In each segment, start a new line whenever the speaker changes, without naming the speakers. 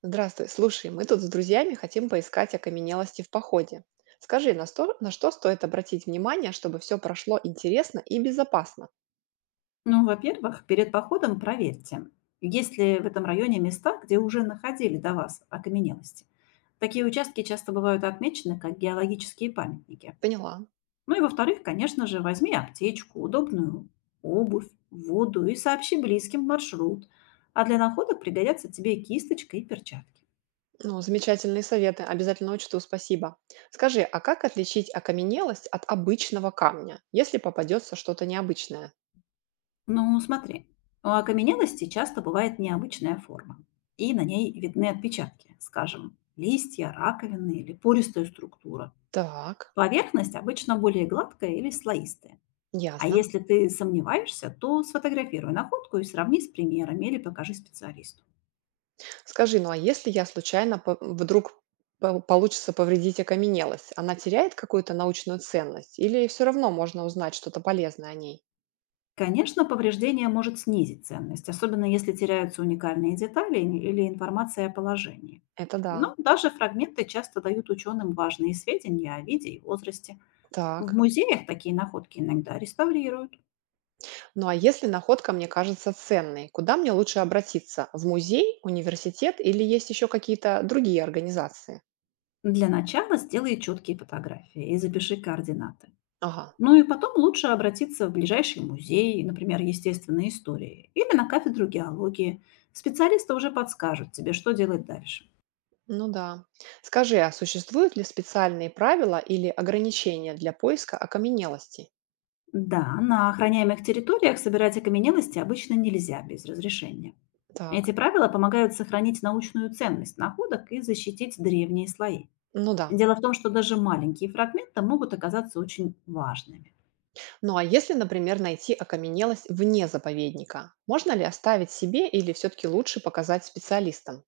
Здравствуй, слушай, мы тут с друзьями хотим поискать окаменелости в походе. Скажи, на что стоит обратить внимание, чтобы все прошло интересно и безопасно?
Ну, во-первых, перед походом проверьте, есть ли в этом районе места, где уже находили до вас окаменелости. Такие участки часто бывают отмечены как геологические памятники.
Поняла.
Ну и во-вторых, конечно же, возьми аптечку, удобную обувь, воду и сообщи близким маршрут. А для находок пригодятся тебе кисточка и перчатки.
Ну, замечательные советы, обязательно учту, спасибо. Скажи, а как отличить окаменелость от обычного камня, если попадется что-то необычное?
Ну, смотри, у окаменелости часто бывает необычная форма. И на ней видны отпечатки, скажем, листья, раковины или пористая структура.
Так,
Поверхность обычно более гладкая или слоистая. А
ясно.
если ты сомневаешься, то сфотографируй находку и сравни с примерами или покажи специалисту.
Скажи, ну а если я случайно получится повредить окаменелость, она теряет какую-то научную ценность или все равно можно узнать что-то полезное о ней?
Конечно, повреждение может снизить ценность, особенно если теряются уникальные детали или информация о положении.
Это да.
Но даже фрагменты часто дают ученым важные сведения о виде и возрасте. В
Так.
музеях такие находки иногда реставрируют.
Ну а если находка мне кажется ценной, куда мне лучше обратиться? В музей, университет или есть еще какие-то другие организации?
Для начала сделай четкие фотографии и запиши координаты.
Ага.
Ну и потом лучше обратиться в ближайший музей, например, естественной истории, или на кафедру геологии. Специалисты уже подскажут тебе, что делать дальше.
Ну да. Скажи, а существуют ли специальные правила или ограничения для поиска окаменелостей?
Да, на охраняемых территориях собирать окаменелости обычно нельзя без разрешения. Эти
Так.
правила помогают сохранить научную ценность находок и защитить древние слои.
Ну да.
Дело в том, что даже маленькие фрагменты могут оказаться очень важными.
Ну а если, например, найти окаменелость вне заповедника, можно ли оставить себе или все-таки лучше показать специалистам?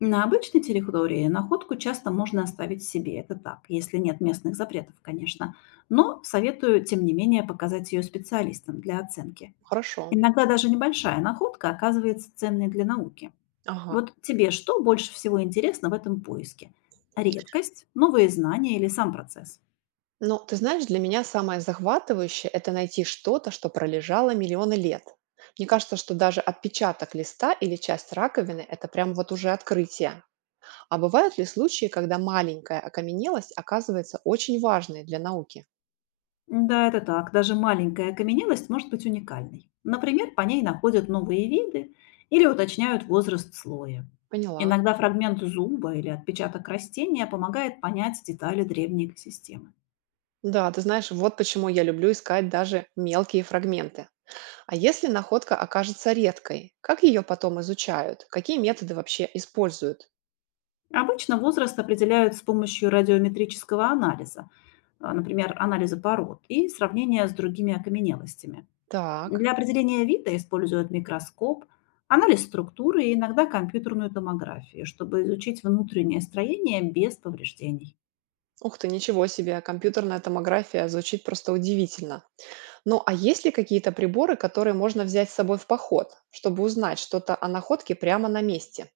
На обычной территории находку часто можно оставить себе, это так, если нет местных запретов, конечно. Но советую, тем не менее, показать ее специалистам для оценки.
Хорошо.
Иногда даже небольшая находка оказывается ценной для науки.
Ага.
Вот тебе что больше всего интересно в этом поиске? Редкость, новые знания или сам процесс?
Но ты знаешь, для меня самое захватывающее– это найти что-то, что пролежало миллионы лет. Мне кажется, что даже отпечаток листа или часть раковины– это прям вот уже открытие. А бывают ли случаи, когда маленькая окаменелость оказывается очень важной для науки?
Да, это так. Даже маленькая окаменелость может быть уникальной. Например, по ней находят новые виды или уточняют возраст слоя.
Поняла.
Иногда фрагмент зуба или отпечаток растения помогает понять детали древней экосистемы.
Да, ты знаешь, вот почему я люблю искать даже мелкие фрагменты. А если находка окажется редкой, как ее потом изучают? Какие методы вообще используют?
Обычно возраст определяют с помощью радиометрического анализа, а, например, анализа пород и сравнения с другими окаменелостями.
Так.
Для определения вида используют микроскоп, анализ структуры и иногда компьютерную томографию, чтобы изучить внутреннее строение без повреждений.
Ух ты, ничего себе, компьютерная томография звучит просто удивительно. Ну а есть ли какие-то приборы, которые можно взять с собой в поход, чтобы узнать что-то о находке прямо на месте?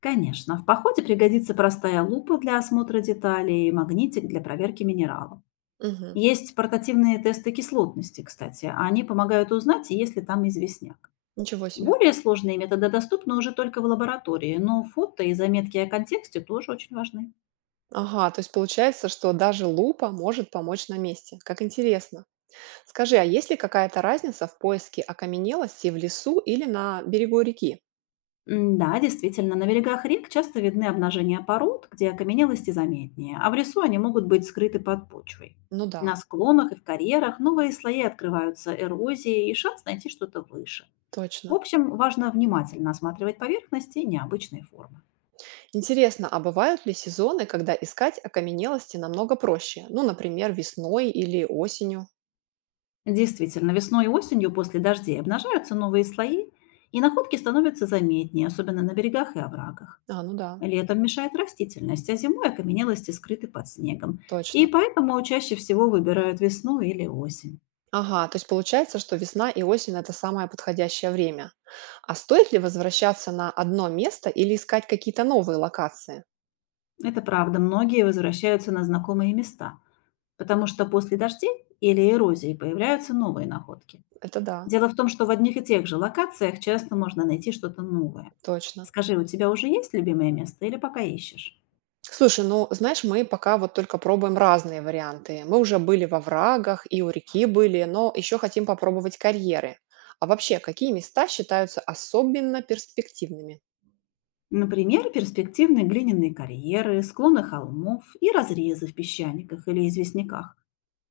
Конечно, в походе пригодится простая лупа для осмотра деталей и магнитик для проверки минералов.
Мгм.
Есть портативные тесты кислотности, кстати. Они помогают узнать, есть ли там известняк.
Ничего себе.
Более сложные методы доступны уже только в лаборатории, но фото и заметки о контексте тоже очень важны.
Ага, то есть получается, что даже лупа может помочь на месте. Как интересно. Скажи, а есть ли какая-то разница в поиске окаменелости в лесу или на берегу реки?
Да, действительно, на берегах рек часто видны обнажения пород, где окаменелости заметнее, а в лесу они могут быть скрыты под почвой.
Ну да,
На склонах и в карьерах новые слои открываются эрозии и шанс найти что-то выше. В
точно.
общем, важно внимательно осматривать поверхности и необычные формы.
Интересно, а бывают ли сезоны, когда искать окаменелости намного проще? Ну, например, весной или осенью?
Действительно, весной и осенью после дождей обнажаются новые слои, и находки становятся заметнее, особенно на берегах и оврагах.
А, ну да,
Летом мешает растительность, а зимой окаменелости скрыты под снегом. И
точно.
поэтому чаще всего выбирают весну или осень.
Ага, то есть получается, что весна и осень– это самое подходящее время. А стоит ли возвращаться на одно место или искать какие-то новые локации?
Это правда, многие возвращаются на знакомые места, потому что после дождей или эрозии появляются новые находки.
Это да,
Дело в том, что в одних и тех же локациях часто можно найти что-то новое.
точно.
Скажи, у тебя уже есть любимое место или пока ищешь?
Слушай, ну, знаешь, мы пока вот только пробуем разные варианты. Мы уже были во врагах и у реки были, но еще хотим попробовать карьеры. А вообще, какие места считаются особенно перспективными?
Например, перспективные глиняные карьеры, склоны холмов и разрезы в песчаниках или известняках.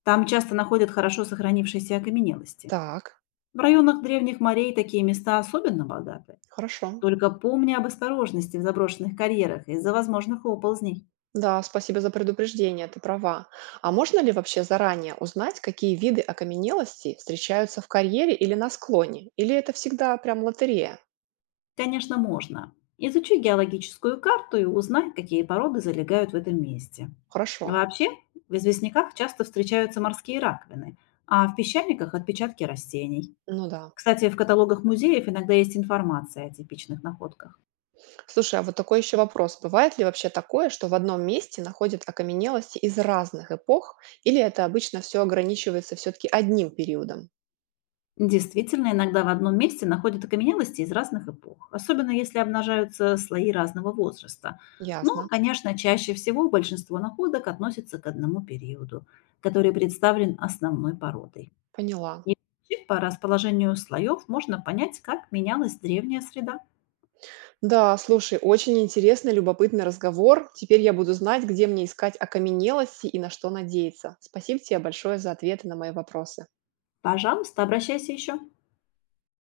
Там часто находят хорошо сохранившиеся окаменелости.
Так,
В районах древних морей такие места особенно богаты.
хорошо.
Только помни об осторожности в заброшенных карьерах из-за возможных оползней.
Да, спасибо за предупреждение, ты права. А можно ли вообще заранее узнать, какие виды окаменелостей встречаются в карьере или на склоне? Или это всегда прям лотерея?
Конечно, можно. Изучи геологическую карту и узнай, какие породы залегают в этом месте.
Хорошо.
Вообще, в известняках часто встречаются морские раковины, а в песчаниках– отпечатки растений.
Ну да.
Кстати, в каталогах музеев иногда есть информация о типичных находках.
Слушай, а вот такой еще вопрос. Бывает ли вообще такое, что в одном месте находят окаменелости из разных эпох, или это обычно все ограничивается все-таки одним периодом?
Действительно, иногда в одном месте находят окаменелости из разных эпох, особенно если обнажаются слои разного возраста. Но,
Ясно.
конечно, чаще всего большинство находок относится к одному периоду, который представлен основной породой.
Поняла.
И вообще по расположению слоев можно понять, как менялась древняя среда.
Да, слушай, очень интересный, любопытный разговор. Теперь я буду знать, где мне искать окаменелости и на что надеяться. Спасибо тебе большое за ответы на мои вопросы.
Пожалуйста, обращайся еще.